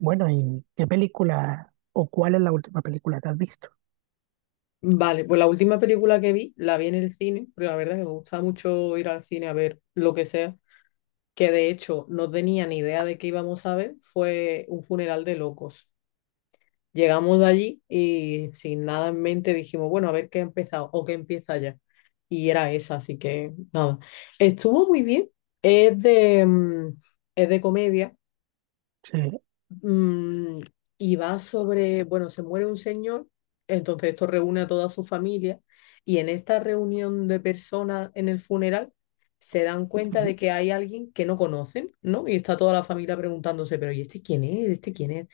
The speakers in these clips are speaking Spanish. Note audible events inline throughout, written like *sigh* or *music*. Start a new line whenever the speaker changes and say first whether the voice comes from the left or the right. right: Bueno, ¿y qué película o cuál es la última película que has visto?
left: Vale, pues la última película que vi, la vi en el cine, porque la verdad es que me gusta mucho ir al cine a ver lo que sea, que de hecho no tenía ni idea de qué íbamos a ver, fue un funeral de locos. Llegamos de allí y sin nada en mente dijimos, bueno, a ver qué ha empezado o qué empieza ya. Y era esa, así que nada. Estuvo muy bien, es de, mm, es de comedia.
right: Sí,
left: Mm, y va sobre, bueno, se muere un señor, entonces esto reúne a toda su familia y en esta reunión de personas en el funeral se dan cuenta
right: sí,
left: de que hay alguien que no conocen, ¿no? Y está toda la familia preguntándose, pero ¿y este quién es? ¿Este quién es?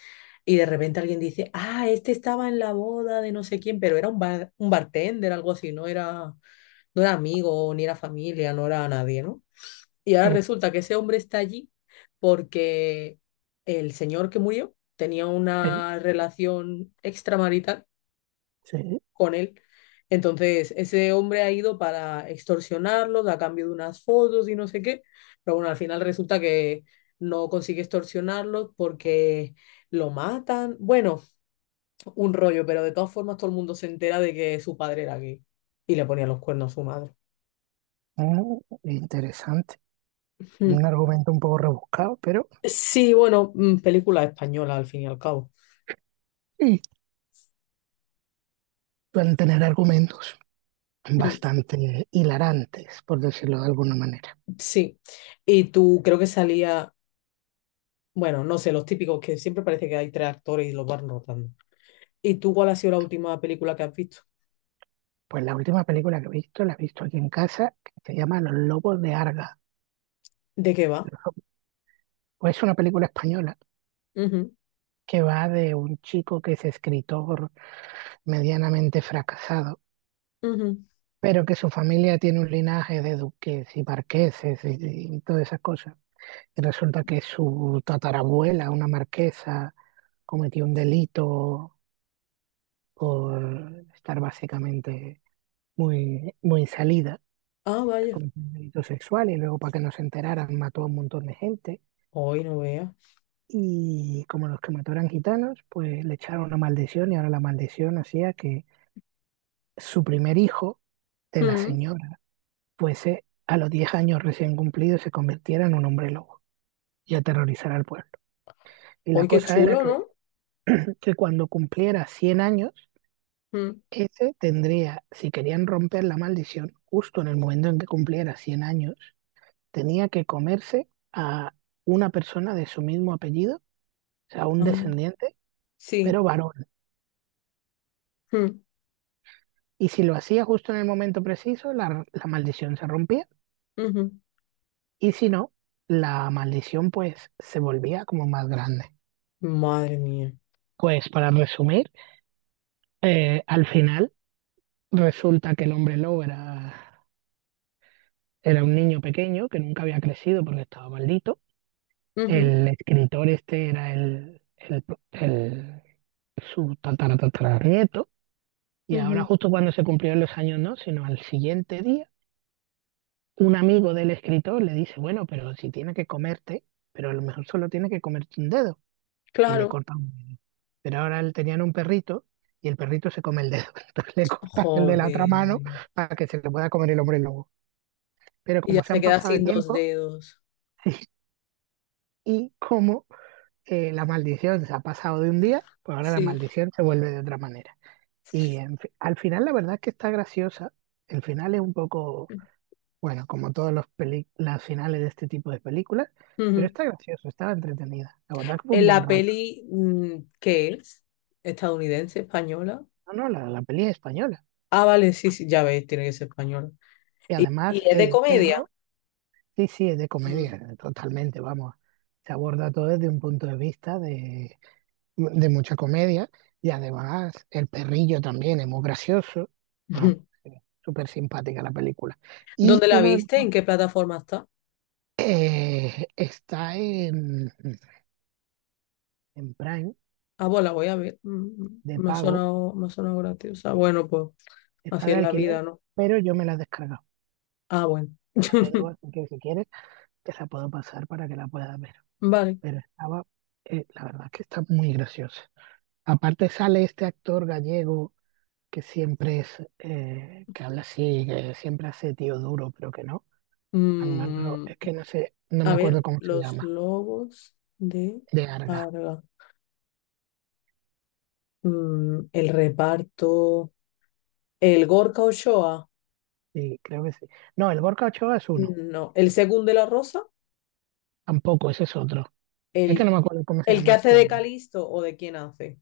left: Y de repente alguien dice, ah, este estaba en la boda de no sé quién, pero era un bartender, algo así, no era, no era amigo, ni era familia, no era nadie, ¿no? Y ahora resulta que ese hombre está allí porque el señor que murió tenía
right: sí,
left: una relación extramarital
right: sí.
left: con él. Entonces, ese hombre ha ido para extorsionarlos a cambio de unas fotos y no sé qué. Pero bueno, al final resulta que no consigue extorsionarlos porque lo matan. Bueno, un rollo, pero de todas formas todo el mundo se entera de que su padre era gay y le ponía los cuernos a su madre.
right: Ah, interesante.
left: Mm.
right: Un argumento un poco rebuscado, pero
left: Sí, bueno, película española al fin y al cabo.
right: sí, pueden tener argumentos
left: Mm.
right: bastante hilarantes, por decirlo de alguna manera.
left: Sí, y tú creo que salía, bueno, no sé, los típicos que siempre parece que hay tres actores y los van rotando. ¿Y tú cuál ha sido la última película que has visto?
right: Pues la última película que he visto, la he visto aquí en casa, que se llama Los Lobos de Arga.
left: ¿De qué va?
right: Pues es una película española
left: Ujú,
right: que va de un chico que es escritor medianamente fracasado
left: ujú.
right: pero que su familia tiene un linaje de duques y marqueses y todas esas cosas. Y resulta que su tatarabuela, una marquesa, cometió un delito por estar básicamente muy, muy salida,
left: Ah, vaya.
right: cometió un delito sexual y luego para que no se enteraran mató a un montón de gente.
left: Hoy no veas.
right: Y como los que mató eran gitanos, pues le echaron una maldición y ahora la maldición hacía que su primer hijo de la
left: Mm.
right: señora fuese a los 10 años recién cumplidos se convirtiera en un hombre lobo y aterrorizara al pueblo. Y la
left: Hoy qué
right: cosa era
left: chulo,
right: que,
left: ¿no?
right: que cuando cumpliera 100 años,
left: Mm.
right: ese tendría, si querían romper la maldición, justo en el momento en que cumpliera 100 años, tenía que comerse a una persona de su mismo apellido, o sea, un
left: Ay,
right: descendiente,
left: sí.
right: pero varón.
left: Mm,
right: Y si lo hacía justo en el momento preciso, la maldición se rompía.
left: ujú.
right: Y si no, la maldición pues se volvía como más grande.
left: Madre mía.
right: Pues para resumir, al final resulta que el hombre lobo era un niño pequeño que nunca había crecido porque estaba maldito.
left: Ujú,
right: El escritor este era el su tatara, tatara. Y ahora
left: ujú.
right: justo cuando se cumplieron los años, no, sino al siguiente día, un amigo del escritor le dice, bueno, pero si tiene que comerte, pero a lo mejor solo tiene que comerte un dedo. Y le
left: Claro.
right: corta un dedo. Pero ahora él tenía un perrito y el perrito se come el dedo. *laughs* Entonces le corta el de la otra mano
left: Joder.
right: para que se le pueda comer el hombre lobo, pero
left: Y ya
right: como se
left: se
right: han
left: queda
right: pasado de
left: sin dos
right: tiempo
left: dedos.
right: *laughs* y como la maldición se ha pasado de un día, pues ahora la
left: Sí.
right: maldición se vuelve de otra manera. Al final la verdad es que está graciosa. El final es un poco, bueno, como todos los las finales de este tipo de películas, pero
left: Ujú.
right: está gracioso, está entretenida. La verdad que fue un
left: En
right: buen
left: la
right: rato.
left: peli, mm, ¿qué es? ¿Estadounidense, española?
right: No, no, la peli es española.
left: Ah, vale, sí, sí, ya ves, tiene que ser española.
right: Y además
left: Y es de
right: el
left: comedia?
right: perro, sí, sí, es de
left: Mm.
right: comedia, totalmente, vamos. Se aborda todo desde un punto de vista de mucha comedia y además el perrillo también es muy gracioso. Vamos,
left: *laughs*
right: es súper simpática la película. Y
left: ¿Dónde la
right: uno de
left: viste?
right: los-
left: ¿En qué plataforma está?
right: Está en Prime
left: Ah, pues la voy a ver. Mm, mm,
right: de
left: me ha
right: pago,
left: sonado, me ha sonado graciosa. Bueno, pues
right: está
left: así es
right: de
left: la
right: alquiler,
left: vida, ¿no?
right: pero yo me la he descargado.
left: Ah, bueno.
right: La tengo,
left: *laughs*
right: así que si quieres te la puedo pasar para que la puedas ver.
left: Vale.
right: Pero estaba, la verdad es que está muy graciosa. Aparte sale este actor gallego que siempre es, que habla así, que siempre hace tío duro, pero que no. Al Manolo,
left: Mm,
right: es que no sé, no
left: a
right: me acuerdo
left: ver,
right: cómo se
left: los
right: llama,
left: lobos de
right: de Arga,
left: Arga. Mm, el reparto. El Gorka Ochoa.
right: sí, creo que sí. No, el Gorka Ochoa es uno,
left: No. El segundo de la Rosa.
right: tampoco, ese es otro. Es que
left: El,
right: no me acuerdo cómo se
left: el que
right: llama
left: hace
right: este
left: de
right: hombre.
left: Calisto o de quién hace.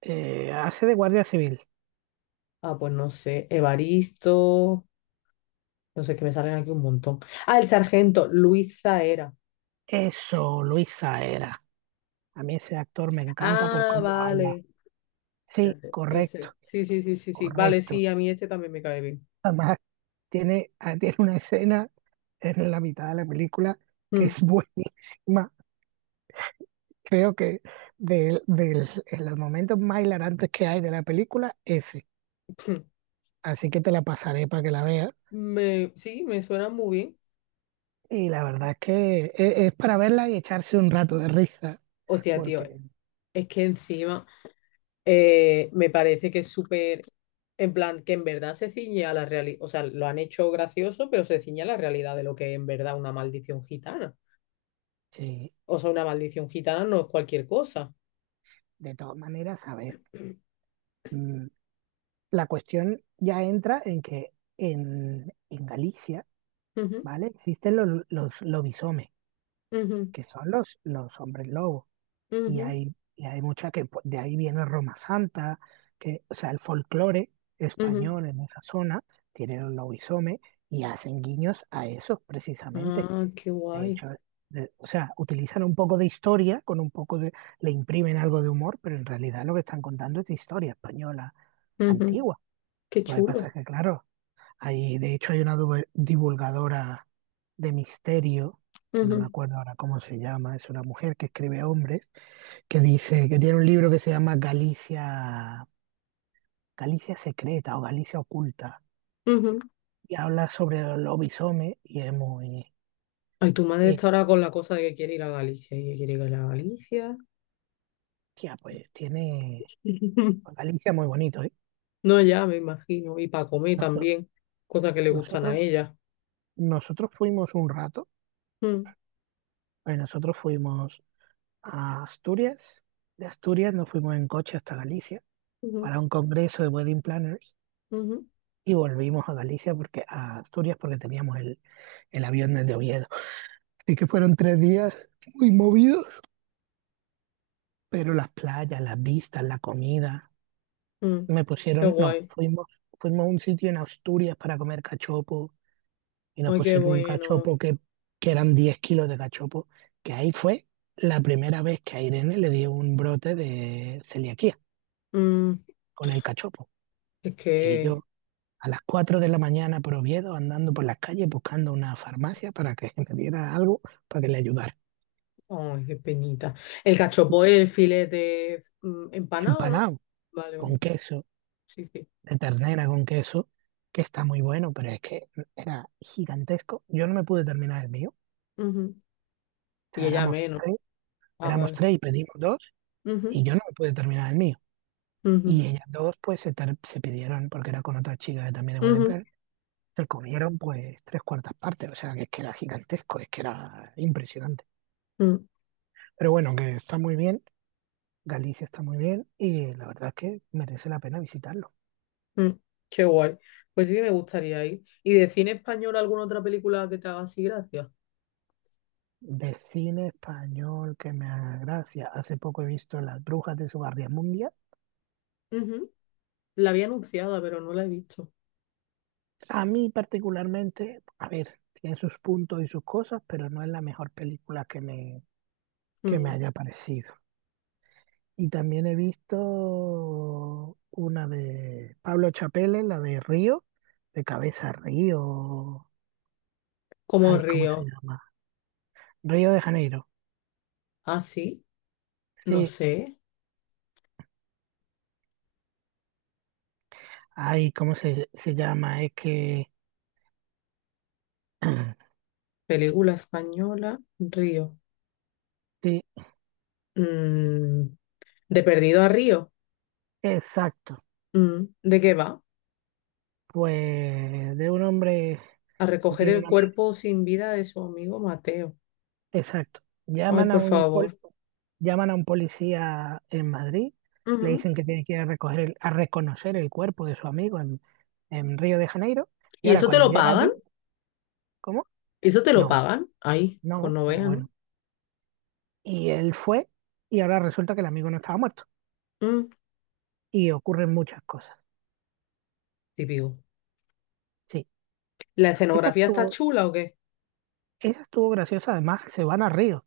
right: Hace de guardia civil.
left: Ah, pues no sé. Evaristo. No sé, que me salen aquí un montón. Ah, el sargento, Luis Zaera.
right: Eso, Luis Saera. A mí ese actor me encanta por
left: Ah,
right: cómo habla.
left: vale.
right: Sí,
left: Espérate,
right: correcto,
left: ese. Sí, sí, sí, sí, sí. Vale,
right: correcto.
left: sí, a mí este también me cae bien.
right: Además, tiene, tiene una escena en la mitad de la película que
left: Mm.
right: es *laughs* buenísima. Creo que en los momentos más hilarantes que hay de la película, ese.
left: *laughs*
right: Así que te la pasaré para que la veas.
left: *clears throat* Me, sí, me suena muy bien.
right: Y la verdad es que es, para verla y echarse un rato de risa,
left: Hostia, tío,
right: porque
left: es que encima me parece que es súper, en plan, que en verdad se ciñe a la realidad, o sea, lo han hecho gracioso, pero se ciñe a la realidad de lo que es en verdad una maldición gitana.
right: sí,
left: O sea, una maldición gitana no es cualquier cosa.
right: de todas maneras, a ver, mm, la cuestión ya entra en que en Galicia,
left: Ujú,
right: ¿vale? Existen los lobisomes,
left: ujú,
right: que son los hombres lobos, y
left: ujú,
right: hay, y hay mucha que pues, de ahí viene Roma Santa, que, o sea, el folclore
left: ujú.
right: español en esa zona tiene los lobisomes y hacen guiños a esos precisamente.
left: Ah, qué
right: De
left: guay.
right: hecho, o sea, utilizan un poco de historia, con un poco de, le imprimen algo de humor, pero en realidad lo que están contando es de historia española
left: Ujú,
right: antigua.
left: qué
right: Lo que pasa es
left: chulo.
right: que, claro, hay, de hecho hay una divulgadora de misterio, que no me
left: Ujú,
right: acuerdo ahora cómo se llama, es una mujer que escribe a hombres, que dice que tiene un libro que se llama Galicia, Galicia Secreta o Galicia Oculta,
left: ujú.
right: y habla sobre los lobisomes y es muy,
left: Ay, tu madre
right: eh,
left: está ahora con la cosa de que quiere ir a Galicia y que quiere ir a Galicia.
right: tía, pues tiene pues
left: *laughs*
right: Galicia muy bonito, ¿eh?
left: No, ya me imagino. Y para comer
right: Noso-
left: también, cosas que le gustan a
right: Nosotros,
left: ella.
right: nosotros fuimos un rato,
left: Mm,
right: nosotros fuimos a Asturias, de Asturias nos fuimos en coche hasta Galicia
left: ujú,
right: para un congreso de wedding planners
left: ujú,
right: y volvimos a Galicia porque a Asturias porque teníamos el avión desde Oviedo. Así que fueron 3 días muy movidos, pero las playas, las vistas, la comida,
left: mm.
right: me
left: Qué
right: pusieron, no,
left: guay.
right: fuimos a un sitio en Asturias para comer cachopo y nos
left: Ay, qué
right: pusieron un
left: bueno.
right: cachopo que eran 10 kilos de cachopo, que ahí fue la primera vez que a Irene le dio un brote de celiaquía
left: Mm,
right: con el cachopo.
left: es
right: Y
left: que
right: yo a las 4 de la mañana por Oviedo andando por las calles buscando una farmacia para que *laughs* me diera algo para que le ayudara.
left: Ay, qué penita. El cachopo es el filete empanado, ¿no?
right: Empanado
left: Vale,
right: con
left: vale.
right: queso,
left: Sí, sí.
right: de ternera con queso, que está muy bueno, pero es que era gigantesco. Yo no me pude terminar el mío.
left: Ujú.
right: O
left: Y
right: sea,
left: ella menos. Ah,
right: éramos
left: vale.
right: tres y pedimos dos
left: Ujú,
right: y yo no me pude terminar el mío.
left: ujú,
right: Y ellas dos, pues, se pidieron, porque era con otra chica que también es wedding
left: ujú,
right: planner, se comieron, pues, tres cuartas partes. O sea, que es que era gigantesco, es que era impresionante. Pero bueno, que está muy bien, Galicia está muy bien, y la verdad es que merece la pena visitarlo.
left: mm, mm. Qué guay. Pues sí que me gustaría ir. ¿Y de cine español alguna otra película que te haga así gracia?
right: De cine español que me haga gracia. Hace poco he visto Las Brujas de Mundial.
left: Ujú. La había anunciada, pero no la he visto.
right: A mí particularmente, a ver, tiene sus puntos y sus cosas, pero no es la mejor película que me
left: Mm.
right: haya parecido. Y también he visto una de Pablo Chapelle, la de Río, de Cabeza Río.
left: Como
right: Ay, ¿cómo se
left: Río.
right: llama? Río de Janeiro.
left: Ah, sí. No
right: Sí,
left: sé.
right: ay, ¿cómo se llama? Es que. *clears throat*
left: Película española, Río.
right: Sí,
left: Mm. De Perdido a Río.
right: exacto.
left: Mm. ¿De qué va?
right: Pues de un hombre
left: A
right: que
left: recoger
right: tiene
left: el
right: una.
left: cuerpo sin vida de su amigo Mateo.
right: Exacto.
left: Ay,
right: Llaman a
left: por
right: un, pol-
left: favor.
right: llaman a un policía en Madrid, le
left: Ujú.
right: dicen que tiene que ir a, a reconocer el cuerpo de su amigo en, Río de Janeiro, y
left: ¿Y
right: ahora
left: eso te
right: cuando
left: lo
right: llega
left: pagan?
right: allí. ¿Cómo?
left: ¿Eso te lo
right: No,
left: pagan? Ay, pues
right: no,
left: no
right: pero
left: vea, ¿no?
right: bueno. Y él fue y ahora resulta que el amigo no estaba muerto.
left: Mm,
right: Y ocurren muchas cosas.
left: típico.
right: Sí,
left: ¿La
right: esa
left: escenografía está
right: estuvo,
left: chula o qué?
right: esa estuvo graciosa. Además, se van a Río,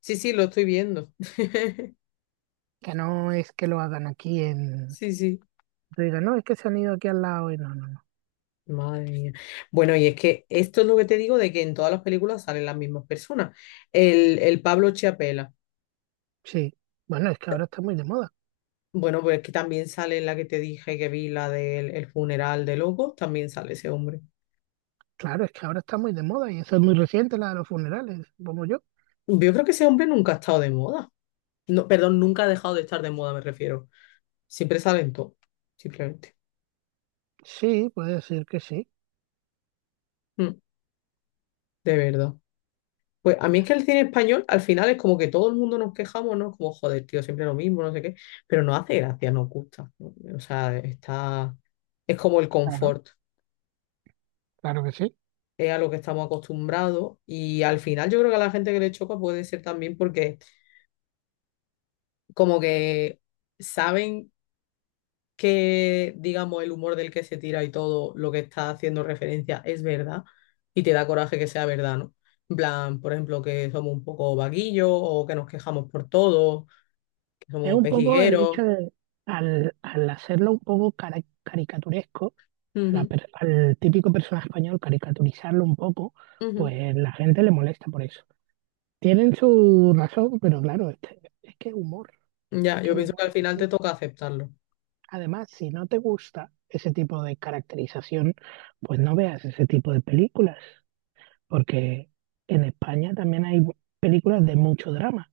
left: Sí, sí, lo estoy viendo. *laughs*
right: que no es que lo hagan aquí en...
left: Sí, sí.
right: Te digan, no, es que se han ido aquí al lado y no, no, no.
left: Madre mía. Bueno, y es que esto es lo que te digo de que en todas las películas salen las mismas personas. El Pablo Chiapela.
right: Sí, bueno, es que ahora está muy de moda.
left: Bueno, pues es que también sale en la que te dije que vi, la del el funeral de Locos, también sale ese hombre.
right: Claro, es que ahora está muy de moda y eso es muy reciente, la de los funerales, como yo.
left: Yo creo que ese hombre nunca ha estado de moda. No, perdón, nunca ha dejado de estar de moda, me refiero. Siempre sale en todo, simplemente.
right: Sí, puede decir que sí.
left: Mm, de verdad. Pues a mí es que el cine español al final es como que todo el mundo nos quejamos, ¿no? Como, joder, tío, siempre lo mismo, no sé qué. Pero no hace gracia, nos gusta, ¿no? O sea, está. Es como el
right: Claro,
left: confort,
right: claro que sí.
left: es a lo que estamos acostumbrados. Y al final yo creo que a la gente que le choca puede ser también porque, como que saben que, digamos, el humor del que se tira y todo lo que está haciendo referencia es verdad y te da coraje que sea verdad, ¿no? En plan, por ejemplo, que somos un poco vaguillos o que nos quejamos por todo, que
right: Es
left: somos
right: un poco el hecho
left: pejigueros.
right: de, al hacerlo un poco caricaturesco, a
left: Ujú,
right: al típico personaje español, caricaturizarlo un poco,
left: ujú.
right: pues la gente le molesta por eso. Tienen su razón, pero claro, es que humor, es
left: Ya,
right: que
left: yo
right: el
left: pienso que
right: humor
left: al
right: es
left: final te
right: así.
left: toca aceptarlo.
right: Además, si no te gusta ese tipo de caracterización, pues no veas ese tipo de películas, porque en España también hay películas de mucho drama.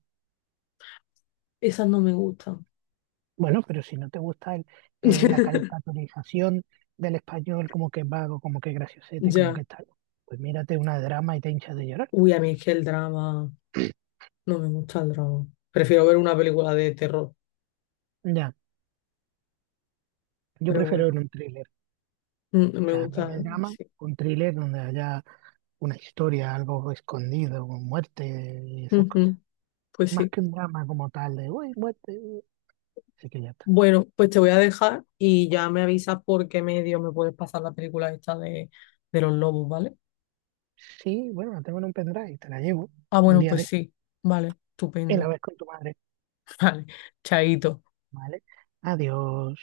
left: Esas no me gustan.
right: Bueno, pero si no te gusta la
left: *laughs*
right: caricaturización del español como que es vago, como que es graciosete, como
left: Ya.
right: que es tal, pues mírate una drama y te hinchas de llorar.
left: Uy, a mí es que el drama, no me gusta el drama. Prefiero ver una película de terror,
right: Ya. Yo
left: pero bueno,
right: prefiero ver un thriller, o
left: me
right: sea, en vez
left: gusta,
right: de drama,
left: sí.
right: un thriller donde haya una historia, algo escondido, con muerte y esas cosas.
left: Ujú, pues
right: Más
left: sí.
right: que un drama como tal de, uy, muerte, uy". Así que ya está.
left: Bueno, pues te voy a dejar y ya me avisas por qué medio me puedes pasar la película esta de los lobos, ¿vale?
right: Sí, bueno, la tengo en un pendrive, te la llevo
left: Ah,
right: un
left: bueno,
right: día de
left: pues
right: esto
left: sí, vale,
right: y la
left: estupendo.
right: ves con tu madre,
left: *laughs* Vale, chaito.
right: ¿vale? Adiós.